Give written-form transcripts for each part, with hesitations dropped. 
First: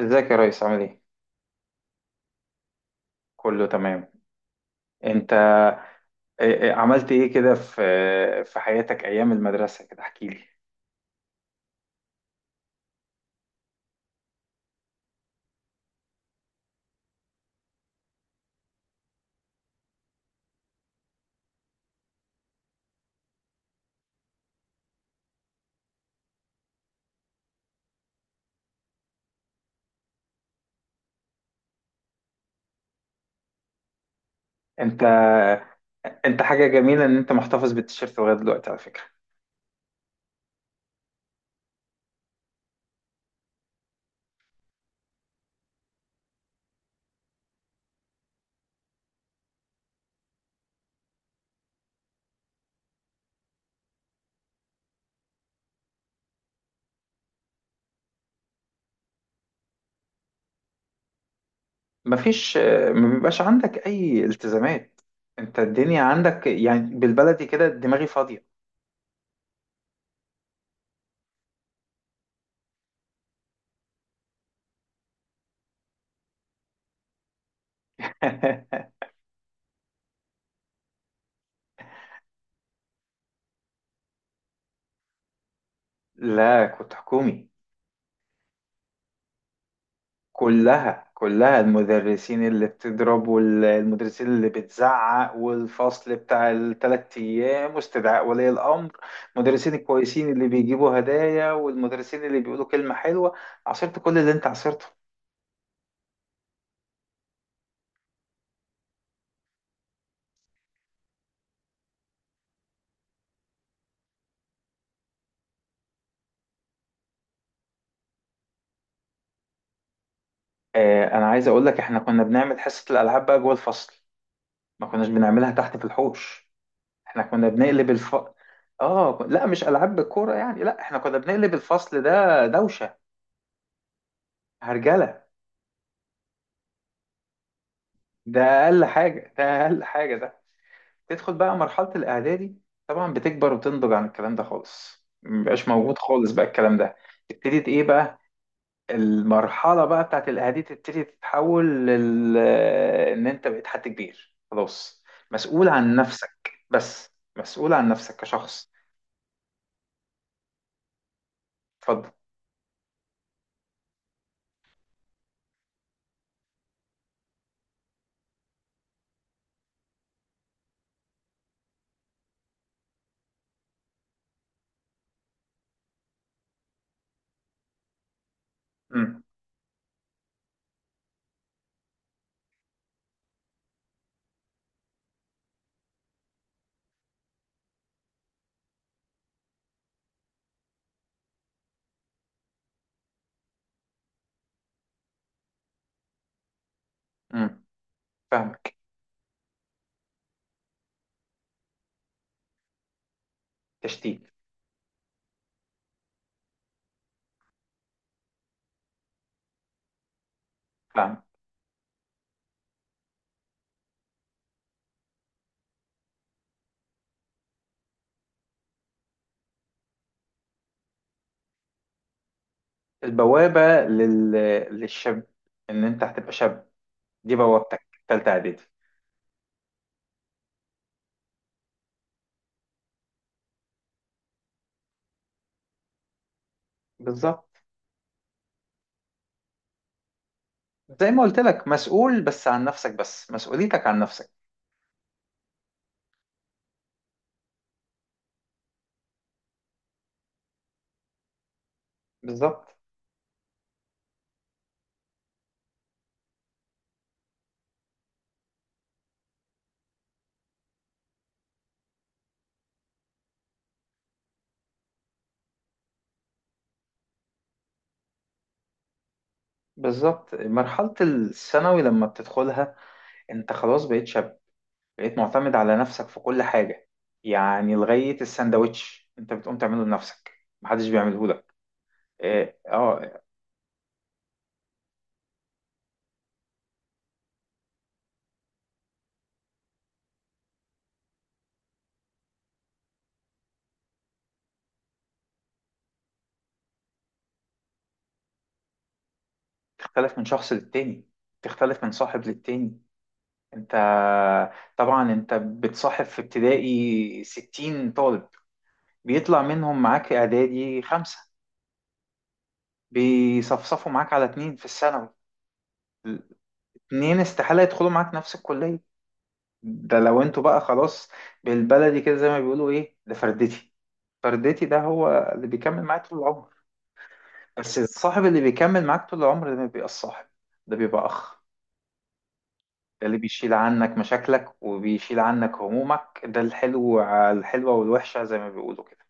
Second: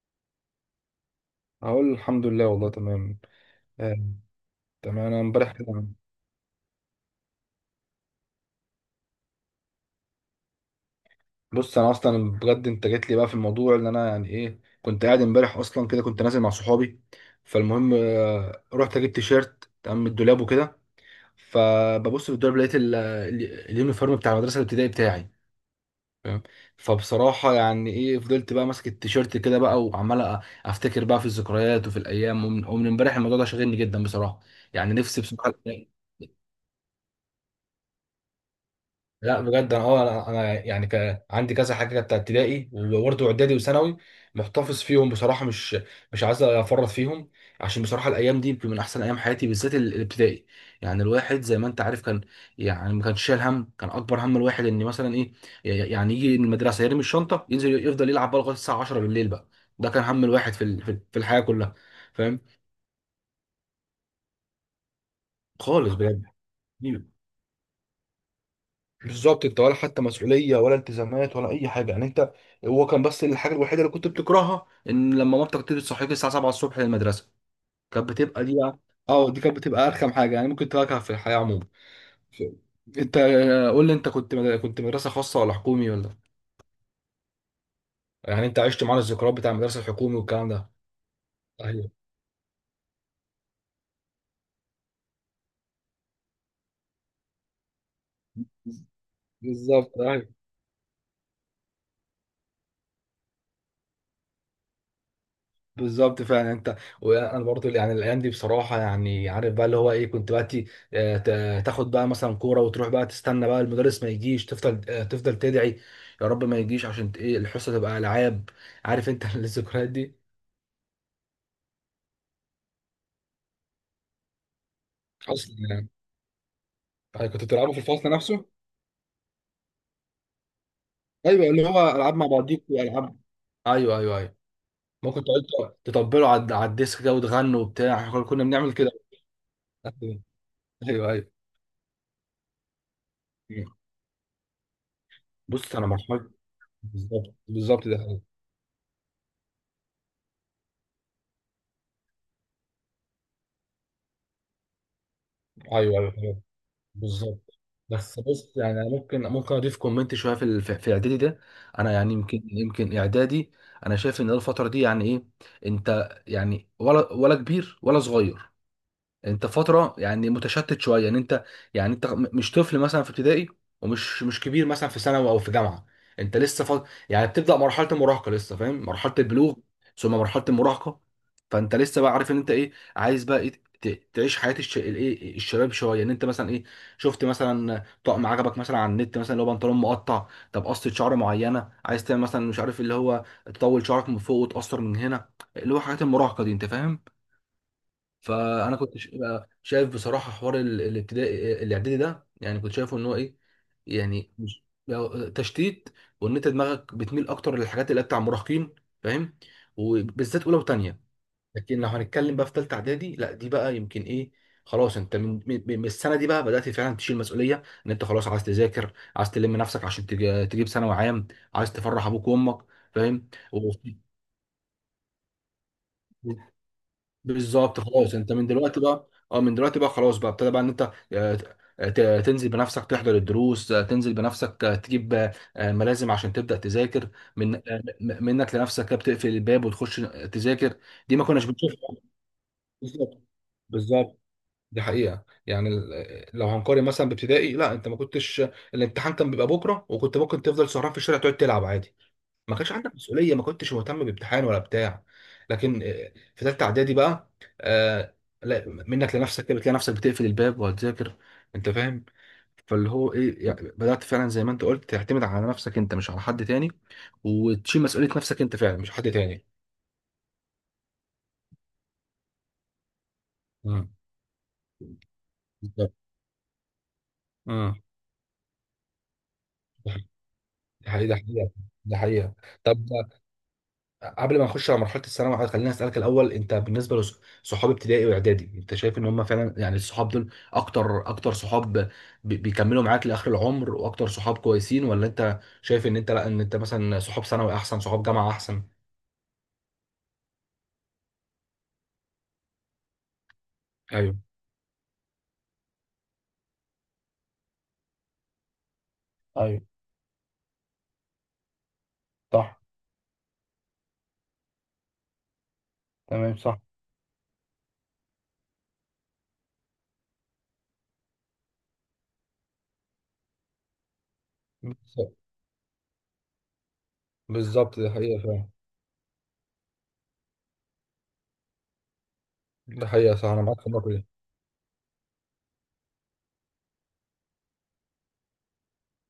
ازيك يا ريس؟ عامل ايه؟ اقول الحمد لله والله تمام. كله آه. تمام. تمام، انا انت امبارح كده. عملت ايه كده في في حياتك ايام المدرسة؟ كده احكي لي. بص، انا اصلا بجد انت جيت لي بقى في الموضوع اللي انا يعني ايه كنت قاعد امبارح اصلا كده، كنت نازل مع صحابي. فالمهم رحت اجيب تيشيرت تمام من الدولاب وكده. فببص في الدولاب لقيت اليونيفورم بتاع المدرسه الابتدائي بتاعي، فاهم؟ فبصراحه يعني ايه فضلت بقى ماسك التيشيرت كده بقى وعمال افتكر بقى في الذكريات وفي الايام، ومن امبارح الموضوع ده شاغلني جدا بصراحه. يعني انت نفسي بصراحه. انت حاجة جميلة ان انت محتفظ بالتيشيرت لغاية دلوقتي على فكرة. لا بجد انا انا يعني عندي كذا حاجه كانت ابتدائي وبرضه اعدادي وثانوي، محتفظ فيهم بصراحه. مش عايز افرط فيهم، عشان بصراحه الايام دي يمكن من احسن ايام حياتي، بالذات الابتدائي. يعني الواحد زي ما انت عارف كان، يعني ما كانش شايل هم. كان اكبر هم الواحد ان مثلا ايه، يعني يجي من المدرسه يرمي الشنطه ينزل يفضل يلعب بقى لغايه الساعه 10 بالليل بقى. ده كان هم الواحد في الحياه كلها، فاهم؟ مفيش، ما بيبقاش عندك اي التزامات. انت خالص الدنيا بجد. عندك يعني بالبلدي كده دماغي فاضية. بالظبط، انت ولا حتى مسؤوليه ولا التزامات ولا اي حاجه يعني. انت هو كان بس الحاجه الوحيده اللي كنت بتكرهها ان لما مامتك تيجي تصحيك الساعه 7 الصبح للمدرسه. كانت بتبقى دي، اه دي كانت بتبقى ارخم حاجه يعني ممكن تواجهها في الحياه عموما. ف- انت قول لي، انت كنت كنت مدرسه خاصه ولا حكومي ولا؟ لا، كنت حكومي. يعني انت عشت معانا الذكريات بتاع المدرسه الحكومي والكلام ده. كلها، كلها ايوه. المدرسين اللي بتضرب والمدرسين اللي بتزعق والفصل بتاع الثلاث ايام واستدعاء ولي الامر. المدرسين بالظبط، ايوه. الكويسين اللي بيجيبوا هدايا والمدرسين اللي بيقولوا كلمة حلوة. عصرت كل اللي انت عصرته. بالظبط فعلا. انت وانا برضو يعني الايام دي بصراحه، يعني عارف بقى اللي هو ايه، كنت بقى تاخد بقى مثلا كوره وتروح بقى تستنى بقى المدرس ما يجيش، تفضل تفضل تدعي يا رب ما يجيش عشان ت- ايه الحصه تبقى العاب. عارف انت؟ الذكريات دي آه، انا عايز اقول لك احنا كنا بنعمل حصة الالعاب بقى جوه الفصل، ما كناش بنعملها اصلا تحت في يعني. الحوش. احنا يعني كنت كنا بتلعبوا في بنقلب الفصل الف. نفسه؟ اه لا، مش العاب بالكورة يعني، لا احنا كنا ايوه، بنقلب اللي هو الفصل العاب مع ده بعضيك دوشة، والعاب. ايوه، ايوه، ايوه. ممكن هرجلة. تقعدوا تطبلوا على الديسك كده وتغنوا وبتاع. احنا كنا ده كنا بنعمل اقل كده. حاجة، ده اقل حاجة ده. ايوه، ايوه. تدخل بقى مرحلة الإعدادي، طبعا بتكبر وتنضج عن الكلام ده خالص، مبقاش بص انا موجود مرحله، خالص بقى الكلام ده. بالظبط ابتدت إيه بالظبط ده، بقى ايوه، المرحلة بقى بتاعت الإعدادي، تبتدي تتحول لل، إن أنت بقيت حد كبير خلاص، مسؤول عن ايوه، ايوه. نفسك بس، بالظبط. مسؤول عن نفسك بس بص، كشخص. يعني انا ممكن اضيف كومنت شويه في ال- في في اعدادي ده. انا اتفضل. يعني يمكن اعدادي، انا شايف ان الفتره دي يعني ايه، انت يعني ولا كبير ولا صغير. انت فتره يعني متشتت شويه، ان انت يعني انت مش طفل مثلا في ابتدائي، ومش مش كبير مثلا في ثانوي او في جامعه. انت لسه يعني بتبدا مرحله المراهقه لسه، فاهم؟ مرحله امم البلوغ ثم مرحله المراهقه. فانت لسه بقى عارف ان انت ايه عايز بقى ايه، تعيش حياه الشباب شويه، ان انت مثلا ايه، شفت مثلا طقم عجبك مثلا على النت مثلا، اللي هو بنطلون مقطع. طب قصه شعر معينه عايز تعمل مثلا، مش عارف، اللي هو تطول شعرك من فوق وتقصر من هنا، اللي هو حاجات المراهقه دي، انت فاهم؟ امم فاهمك. فانا كنت بقى شايف بصراحه حوار الابتدائي الاعدادي ده، يعني كنت شايفه ان هو ايه، تشتيت. يعني مش بقى تشتيت، وان انت دماغك بتميل اكتر للحاجات اللي هي بتاع مراهقين، فاهم؟ وبالذات اولى وثانيه. فاهم. لكن لو هنتكلم بقى في ثالثه اعدادي، لا دي بقى يمكن ايه، خلاص انت من السنه دي بقى بدات فعلا تشيل مسؤوليه، ان انت خلاص عايز تذاكر، عايز تلم نفسك عشان تجيب ثانوي عام، عايز تفرح ابوك وامك، فاهم؟ البوابة لل... للشاب، إن أنت هتبقى شاب، دي بوابتك بالظبط. خلاص تالتة انت من إعدادي. دلوقتي بقى، اه من دلوقتي بقى خلاص، بقى ابتدى بقى ان انت تنزل بنفسك تحضر الدروس، تنزل بنفسك، تجيب ملازم عشان تبدأ تذاكر، بالظبط. من آه، منك لنفسك كده، بتقفل الباب وتخش تذاكر. زي دي ما ما قلت كناش لك، بنشوفها. مسؤول بس عن نفسك، بالظبط، بس مسؤوليتك عن بالظبط. نفسك. دي حقيقة، يعني لو هنقارن مثلا بابتدائي، لا انت ما كنتش، الامتحان كان بيبقى بكرة وكنت ممكن تفضل سهران في الشارع تقعد تلعب عادي، ما كانش بالظبط. عندك مسؤوليه، ما كنتش مهتم بامتحان ولا بتاع. لكن في ثالثه اعدادي بقى، آه، لا منك لنفسك كده بتلاقي نفسك بتقفل الباب وهتذاكر، انت فاهم؟ فاللي هو ايه يعني، بدات فعلا زي ما انت قلت تعتمد على نفسك انت، مش على حد تاني، وتشيل مسؤوليه نفسك انت فعلا، مش حد تاني. بالظبط مرحلة الثانوي لما بتدخلها، انت خلاص امم. بقيت شاب، بقيت معتمد على بالظبط. نفسك في كل حاجة. امم. يعني لغاية السندوتش انت بتقوم تعمله لنفسك، محدش ده حقيقة، ده بيعمله لك. حقيقة، ده حقيقة. اه طب قبل ما نخش على مرحله الثانوي خليني اسالك الاول، انت بالنسبه لصحاب ابتدائي واعدادي، انت شايف ان هم فعلا يعني الصحاب دول اكتر صحاب بيكملوا معاك لاخر العمر واكتر صحاب كويسين، ولا انت شايف ان انت لا، ان انت مثلا صحاب ثانوي احسن، صحاب جامعه احسن؟ تختلف من شخص للتاني، تختلف من صاحب للتاني. انت ايوه، طبعا انت بتصاحب في ابتدائي 60 طالب، بيطلع ايوه، منهم معاك اعدادي 5، صح. بيصفصفوا معاك على اتنين في الثانوي. تمام، صح. اتنين استحالة يدخلوا معاك نفس الكلية. ده لو انتوا بقى خلاص، بالبلدي كده زي ما بيقولوا ايه، ده فردتي. فردتي ده هو بالظبط، اللي بيكمل معاك طول العمر. بس بالظبط، دي حقيقة الصاحب اللي فعلا. بيكمل معاك طول العمر ده ما بيبقى الصاحب، ده بيبقى أخ. دي ده حقيقة، اللي صح، أنا بيشيل معاك في النقطة عنك دي. مشاكلك وبيشيل عنك همومك، ده الحلو على الحلوة والوحشة زي ما بيقولوا كده.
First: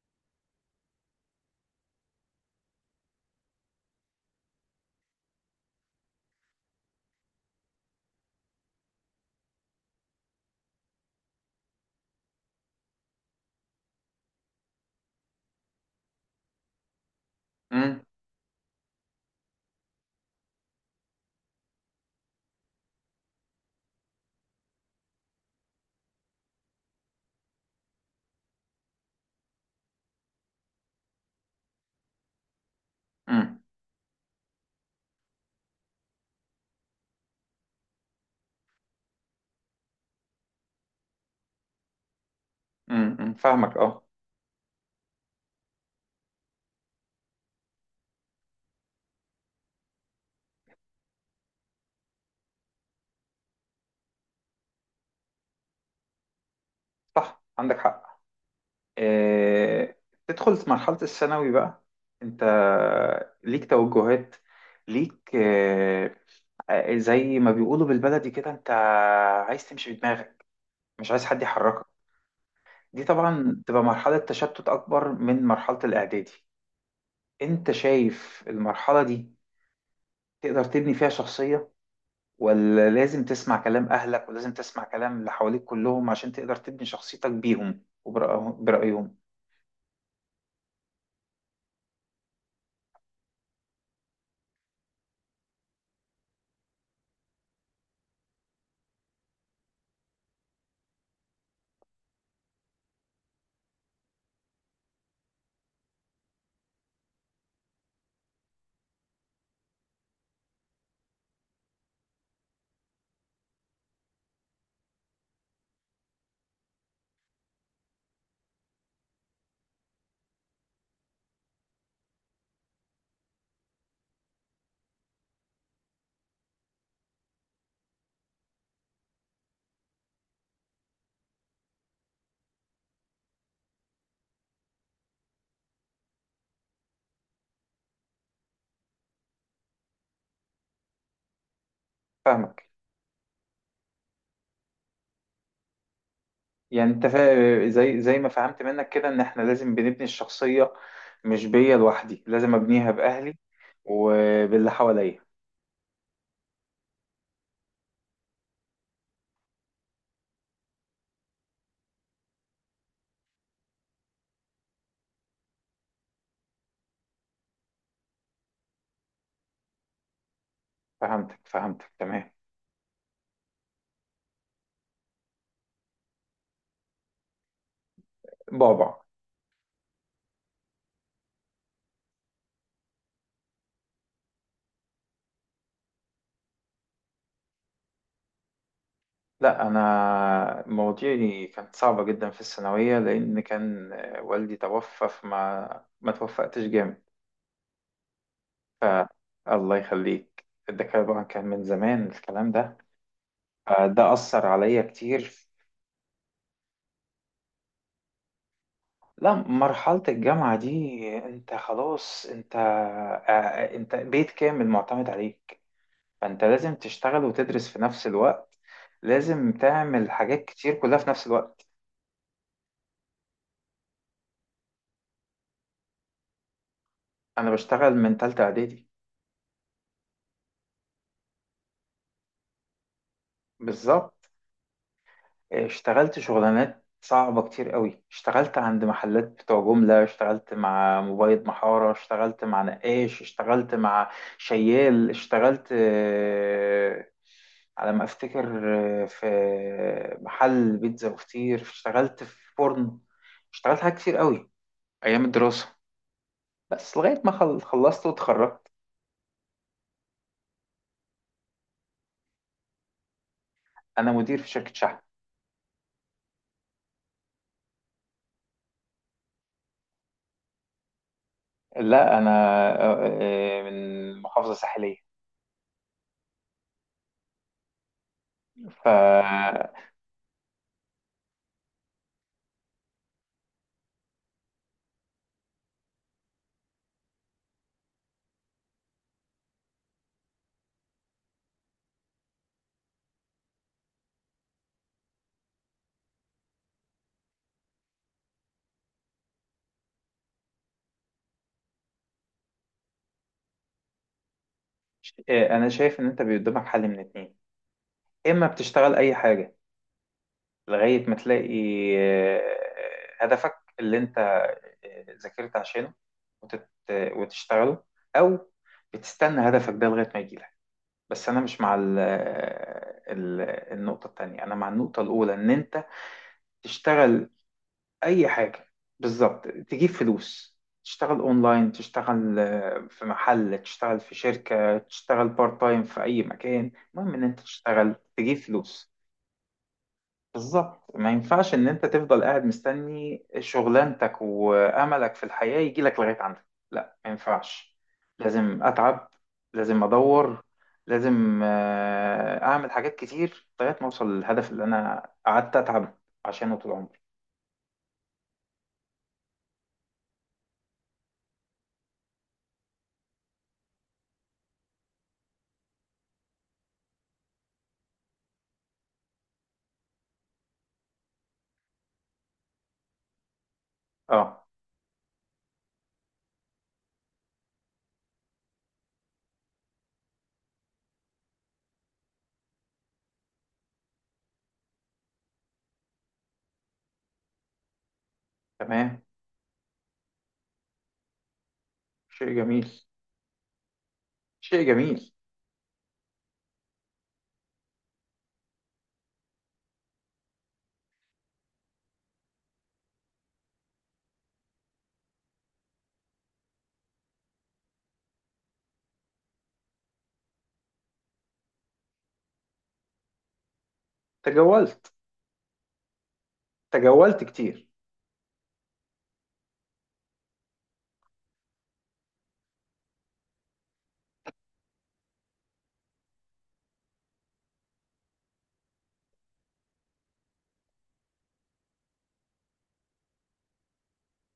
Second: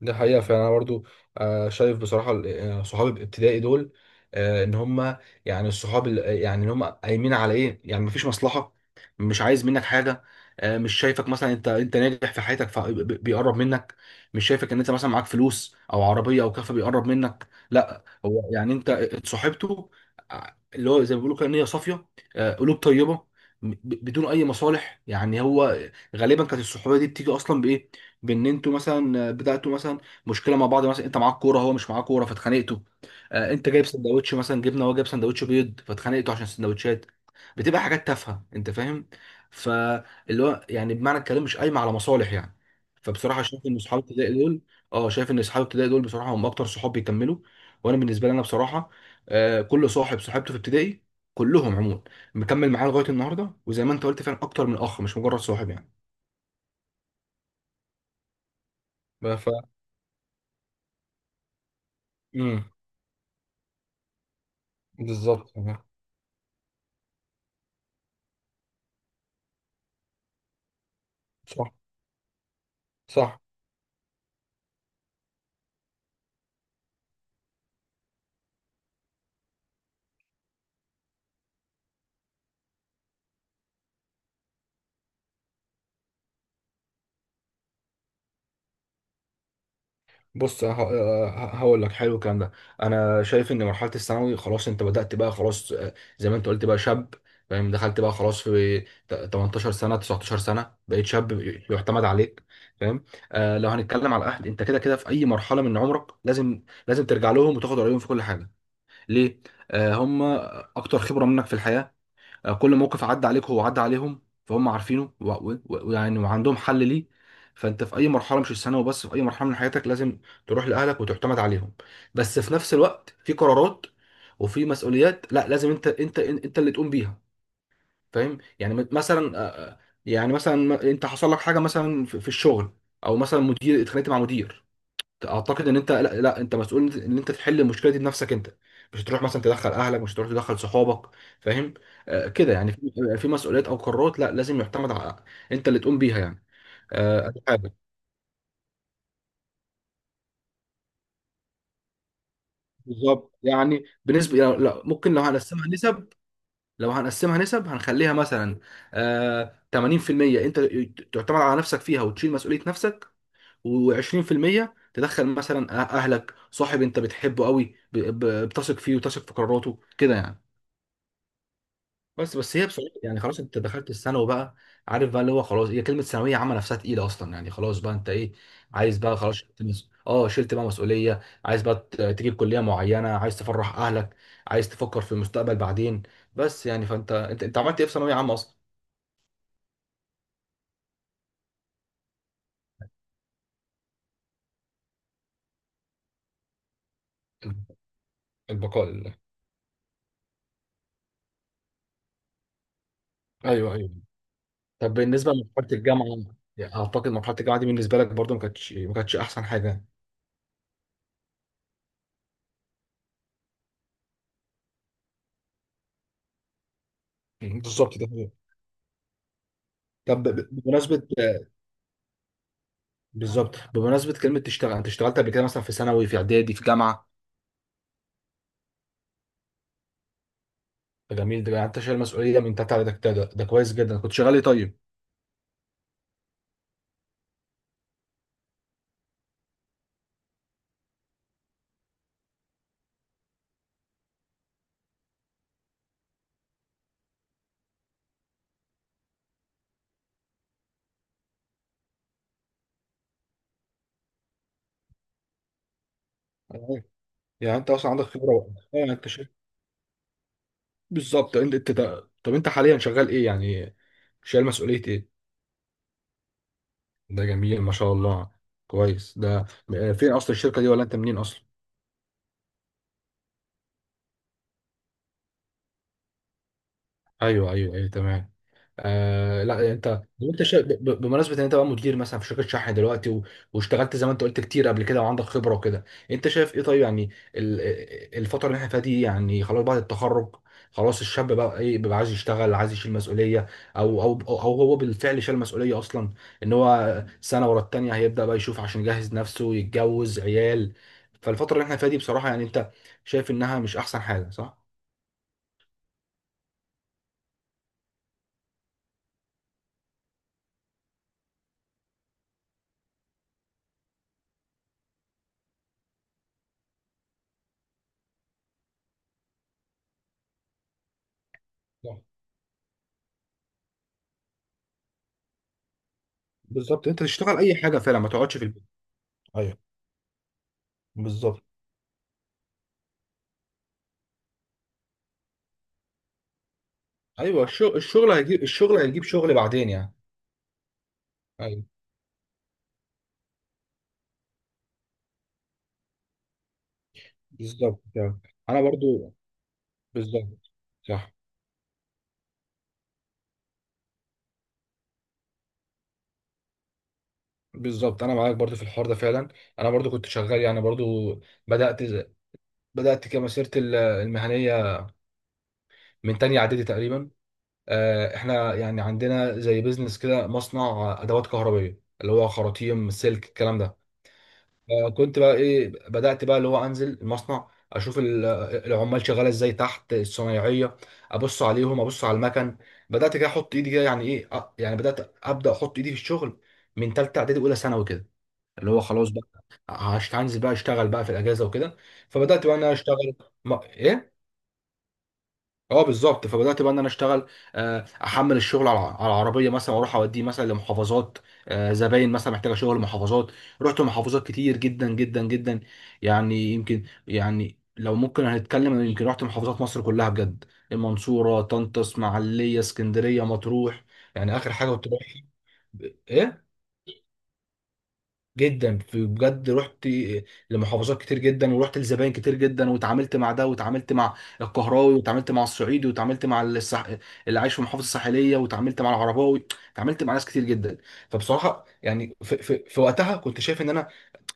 ده حقيقة فعلا، أنا برضو شايف بصراحة صحابي الابتدائي دول، إن هما يعني الصحاب يعني إن هما قايمين على إيه، يعني مفيش مصلحة، مش عايز منك حاجة، مش شايفك مثلا أنت ناجح في حياتك فبيقرب منك، مش شايفك إن أنت مثلا معاك فلوس أو عربية أو كافة بيقرب منك، امم لا هو يعني أنت اتصاحبته ع- اللي هو زي ما بيقولوا كده، نية صافية، قلوب طيبة، بدون أي مصالح. يعني هو غالبا كانت الصحوبية دي بتيجي أصلا بإيه، بان انتوا مثلا بداتوا مثلا مشكله مع بعض، مثلا انت معاك كوره هو مش معاه كوره فاتخانقتوا، امم انت جايب سندوتش مثلا جبنه، هو جايب سندوتش بيض، فاتخانقتوا عشان السندوتشات، بتبقى حاجات تافهه، انت فاهم؟ فاللي هو يعني بمعنى الكلام مش قايمه على مصالح يعني. فبصراحه شايف فاهمك ان اصحاب اه. ابتدائي دول، اه شايف ان اصحاب ابتدائي دول بصراحه هم اكتر صحاب بيكملوا. وانا بالنسبه لي انا بصراحه، كل صاحب صاحبته في ابتدائي، كلهم عموما مكمل معايا لغايه النهارده، وزي ما انت قلت فعلا اكتر من اخ، مش مجرد صاحب يعني. صح، عندك حق. ف... آه، تدخل في مرحلة الثانوي بقى، انت مم. ليك توجهات، ليك بالظبط، تمام. زي ما بيقولوا بالبلدي كده، انت عايز تمشي بدماغك، مش عايز حد صح، يحركك. دي صح. طبعا تبقى مرحلة تشتت أكبر من مرحلة الإعدادي. انت شايف المرحلة دي تقدر تبني فيها شخصية ولا لازم تسمع كلام أهلك ولازم تسمع كلام اللي حواليك كلهم عشان تقدر تبني شخصيتك بيهم وبرأيهم؟ بص هقول لك، حلو الكلام ده. انا شايف ان مرحله الثانوي، خلاص انت بدات بقى، خلاص زي ما انت قلت بقى شاب، فاهم؟ دخلت بقى خلاص في 18 سنه 19 سنه، بقيت شاب يعتمد عليك، فاهم؟ آه لو هنتكلم على الاهل، انت كده كده في اي مرحله من عمرك لازم ترجع لهم وتاخد رايهم في كل حاجه. ليه؟ آه، هم اكتر خبره منك في الحياه، كل موقف عدى عليك هو عدى عليهم، فهم عارفينه و وعندهم حل ليه. فانت في اي مرحله، مش الثانوي وبس، في اي مرحله من حياتك لازم تروح لاهلك وتعتمد عليهم. بس في نفس الوقت في قرارات وفي مسؤوليات لا، لازم انت اللي تقوم بيها، فاهم يعني؟ مثلا يعني مثلا انت حصل لك حاجه مثلا في الشغل، او مثلا مدير اتخانقت مع مدير، اعتقد ان انت لا, لا انت مسؤول ان انت تحل المشكله دي بنفسك انت، مش هتروح مثلا تدخل اهلك، مش هتروح تدخل صحابك، فاهم؟ آه كده فاهمك. يعني، في في مسؤوليات او قرارات لا، لازم يعتمد على انت اللي تقوم بيها يعني. يعني انت آه أدي حاجه. زي زي ما فهمت منك كده ان احنا لازم بنبني الشخصية، مش بيا لوحدي، لازم ابنيها باهلي بالظبط، يعني بالنسبه لا, وباللي لا ممكن لو حواليا. هنقسمها نسب، هنخليها مثلا آه 80% انت تعتمد على نفسك فيها وتشيل مسؤوليه نفسك، و20% تدخل مثلا اهلك، صاحب انت بتحبه قوي بتثق فيه وتثق في قراراته كده يعني. فهمتك، فهمتك تمام. بس بس هي بصراحه يعني، خلاص انت دخلت الثانوي بقى، عارف بقى اللي هو خلاص، هي كلمه ثانويه عامه نفسها تقيله اصلا، يعني خلاص بقى انت ايه، عايز بابا، بقى خلاص شلت مس... اه شلت بقى مسؤوليه، عايز بقى تجيب كليه معينه، عايز تفرح اهلك، عايز تفكر في المستقبل بعدين. بس يعني فانت انت عملت ايه في ثانويه عامه اصلا؟ لا انا مواضيعي كانت صعبة جدا في الثانوية، لان كان والدي توفى، فما ما توفقتش جامد. ف، البقاء لله. الله يخليك، ده طبعا كان من زمان الكلام ده. ايوه، ايوه. فده أثر عليا طب بالنسبه كتير. لمرحله الجامعه، يعني اعتقد مرحله الجامعه دي بالنسبه لك برضو ما كانتش لا، احسن حاجه. مرحلة الجامعة دي انت خلاص، انت انت بيت كامل معتمد عليك، فانت لازم تشتغل وتدرس في بالظبط نفس ده. الوقت، لازم تعمل طب حاجات كتير كلها بمناسبه، في نفس الوقت. بالظبط، بمناسبه كلمه تشتغل، انت اشتغلت قبل كده مثلا في ثانوي في اعدادي في جامعه؟ انا بشتغل من تالتة اعدادي. فجميل ده، يعني انت شايل مسؤوليه من تحت، على ده كويس جدا. كنت بالظبط. شغال ايه طيب؟ اشتغلت شغلانات صعبة كتير قوي، اشتغلت عند محلات بتوع جملة، اشتغلت مع مبيض محارة، اشتغلت مع نقاش، اشتغلت مع شيال، اشتغلت على ما افتكر اه، في محل بيتزا وفطير، اشتغلت في فرن. اشتغلت حاجات كتير قوي ايام الدراسة، أيوة. بس لغاية ما يعني انت اصلا عندك خلصت خبره واتخرجت. يعني انت شايل، بالظبط. انت ده. طب انت حاليا شغال ايه يعني، انا مدير شايل في شركة مسؤوليه شحن. ايه؟ ده جميل ما شاء الله. كويس ده فين اصلا الشركه دي، ولا انت منين اصلا؟ لا انا من محافظة ساحلية. ايوه، ايوه، ايوه، تمام. ف، آه لا يعني انت لو انت بمناسبه ان انت بقى مدير مثلا في شركه شحن دلوقتي و... واشتغلت زي ما انت قلت كتير قبل كده وعندك خبره وكده، انت شايف ايه طيب يعني، ال... الفتره اللي احنا فيها دي، يعني خلاص بعد التخرج، خلاص الشاب بقى ايه بيبقى عايز يشتغل، عايز يشيل مسؤوليه، او او او أو هو بالفعل شال مسؤوليه اصلا، ان هو سنه ورا التانيه هيبدا بقى يشوف عشان يجهز نفسه يتجوز عيال. فالفتره اللي احنا فيها دي بصراحه يعني، انت شايف انها مش احسن حاجه، صح؟ انا شايف ان انت قدامك حل من اتنين: اما بتشتغل اي حاجه لغايه ما تلاقي آه، هدفك اللي انت ذاكرت عشانه وتشتغله، او بتستنى هدفك ده لغايه ما يجيلك. بس انا مش مع صح. النقطه التانية، انا مع النقطه الاولى، ان انت بالظبط، انت تشتغل تشتغل اي حاجه فعلا، ما اي تقعدش في البيت. حاجه. بالظبط. ايوه. تجيب فلوس. تشتغل بالظبط. اونلاين، تشتغل في محل، تشتغل في شركه، تشتغل بارت تايم في اي مكان، المهم ان انت ايوه، الشغل، تشتغل، الشغل تجيب هيجيب الشغل فلوس. هيجيب شغل بعدين يعني. بالظبط. ما ينفعش ايوه، ان انت تفضل قاعد مستني شغلانتك واملك في الحياه يجيلك لغايه عندك. لا، ما ينفعش. بالظبط كده. انا لازم اتعب، برضو. لازم ادور، بالظبط. صح. لازم اعمل حاجات كتير لغايه ما اوصل للهدف اللي انا قعدت اتعب عشانه طول عمري. بالظبط، انا معاك برضو في الحوار ده فعلا. انا برضو كنت شغال يعني، برضو بدات بدات كمسيرتي المهنيه من تانية اعدادي تقريبا. احنا يعني عندنا زي بيزنس كده، مصنع ادوات كهربائيه، اللي هو خراطيم سلك الكلام ده. اه كنت بقى ايه، بدأت بقى اللي هو انزل المصنع اشوف العمال شغاله ازاي تحت الصنايعيه، ابص عليهم، ابص على المكن، بدأت كده احط ايدي كده، يعني ايه يعني ابدأ احط ايدي في الشغل من ثالثه اعدادي اولى ثانوي كده، اللي هو تمام. خلاص بقى هنزل بقى اشتغل بقى في الاجازه وكده. شيء فبدأت بقى إن انا جميل. اشتغل. ما... ايه شيء جميل. اه بالظبط، فبدات بقى ان انا اشتغل، احمل الشغل على على العربيه مثلا واروح اوديه مثلا لمحافظات، زباين مثلا محتاجه شغل محافظات. رحت محافظات كتير جدا. يعني يمكن يعني لو ممكن هنتكلم، أنا يمكن رحت محافظات مصر كلها بجد، المنصوره، طنطا، اسماعيليه، اسكندريه، مطروح، يعني اخر حاجه كنت تجولت. رايح، ايه تجولت كتير. جدا. في بجد رحت لمحافظات كتير جدا، ورحت لزباين كتير جدا، واتعاملت مع ده واتعاملت مع القهراوي واتعاملت مع الصعيدي واتعاملت مع اللي عايش في المحافظه الساحليه، واتعاملت مع العرباوي، اتعاملت مع ناس كتير جدا. فبصراحه يعني في وقتها كنت شايف ان انا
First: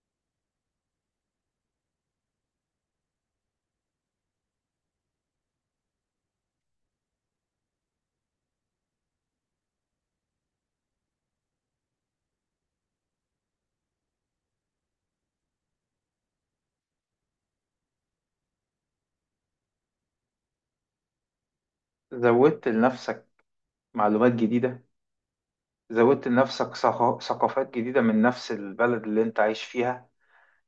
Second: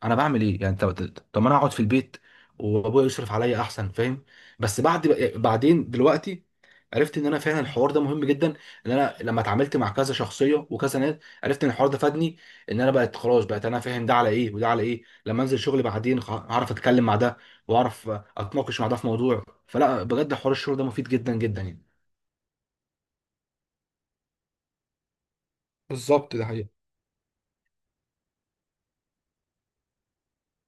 انا بعمل ايه يعني، طب طب ما انا اقعد في البيت وابويا يصرف عليا احسن، فاهم؟ بس بعد، بعدين دلوقتي عرفت ان انا فعلا الحوار ده مهم جدا، ان انا لما اتعاملت مع كذا شخصيه وكذا ناس عرفت ان الحوار ده فادني، ان انا بقت خلاص بقت انا فاهم ده على ايه وده على ايه، لما انزل شغل بعدين هعرف اتكلم مع ده واعرف اتناقش مع ده في موضوع. فلا بجد حوار الشغل ده مفيد جدا جدا يعني. زودت لنفسك معلومات جديدة. زودت بالظبط، ده حقيقي. لنفسك ثقافات جديدة من نفس البلد اللي انت عايش فيها.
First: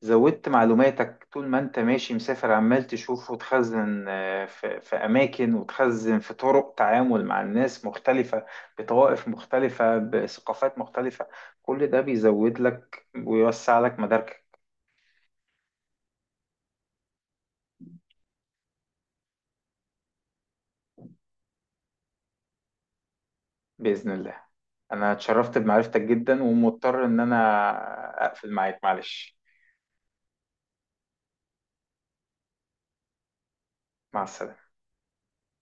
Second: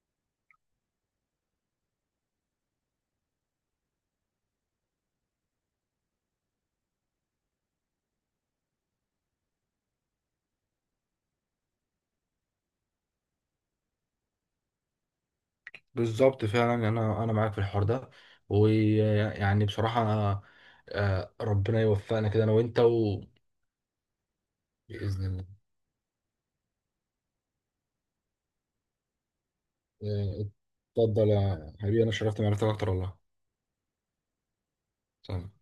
زودت معلوماتك طول ما انت ماشي مسافر، عمال تشوف وتخزن في في أماكن، وتخزن في طرق تعامل مع الناس مختلفة، بطوائف مختلفة، بثقافات مختلفة. كل ده بيزود لك ويوسع لك مداركك. بالظبط فعلا، يعني انا معاك في الحوار ده، ويعني بصراحه ربنا يوفقنا كده انا وانت وباذن بإذن الله. أنا الله. اتشرفت بمعرفتك جدا، ومضطر إن أنا أقفل معاك، معلش. آه، اتفضل يا حبيبي، انا شرفت معرفتك اكتر والله. مع السلامة. سلام.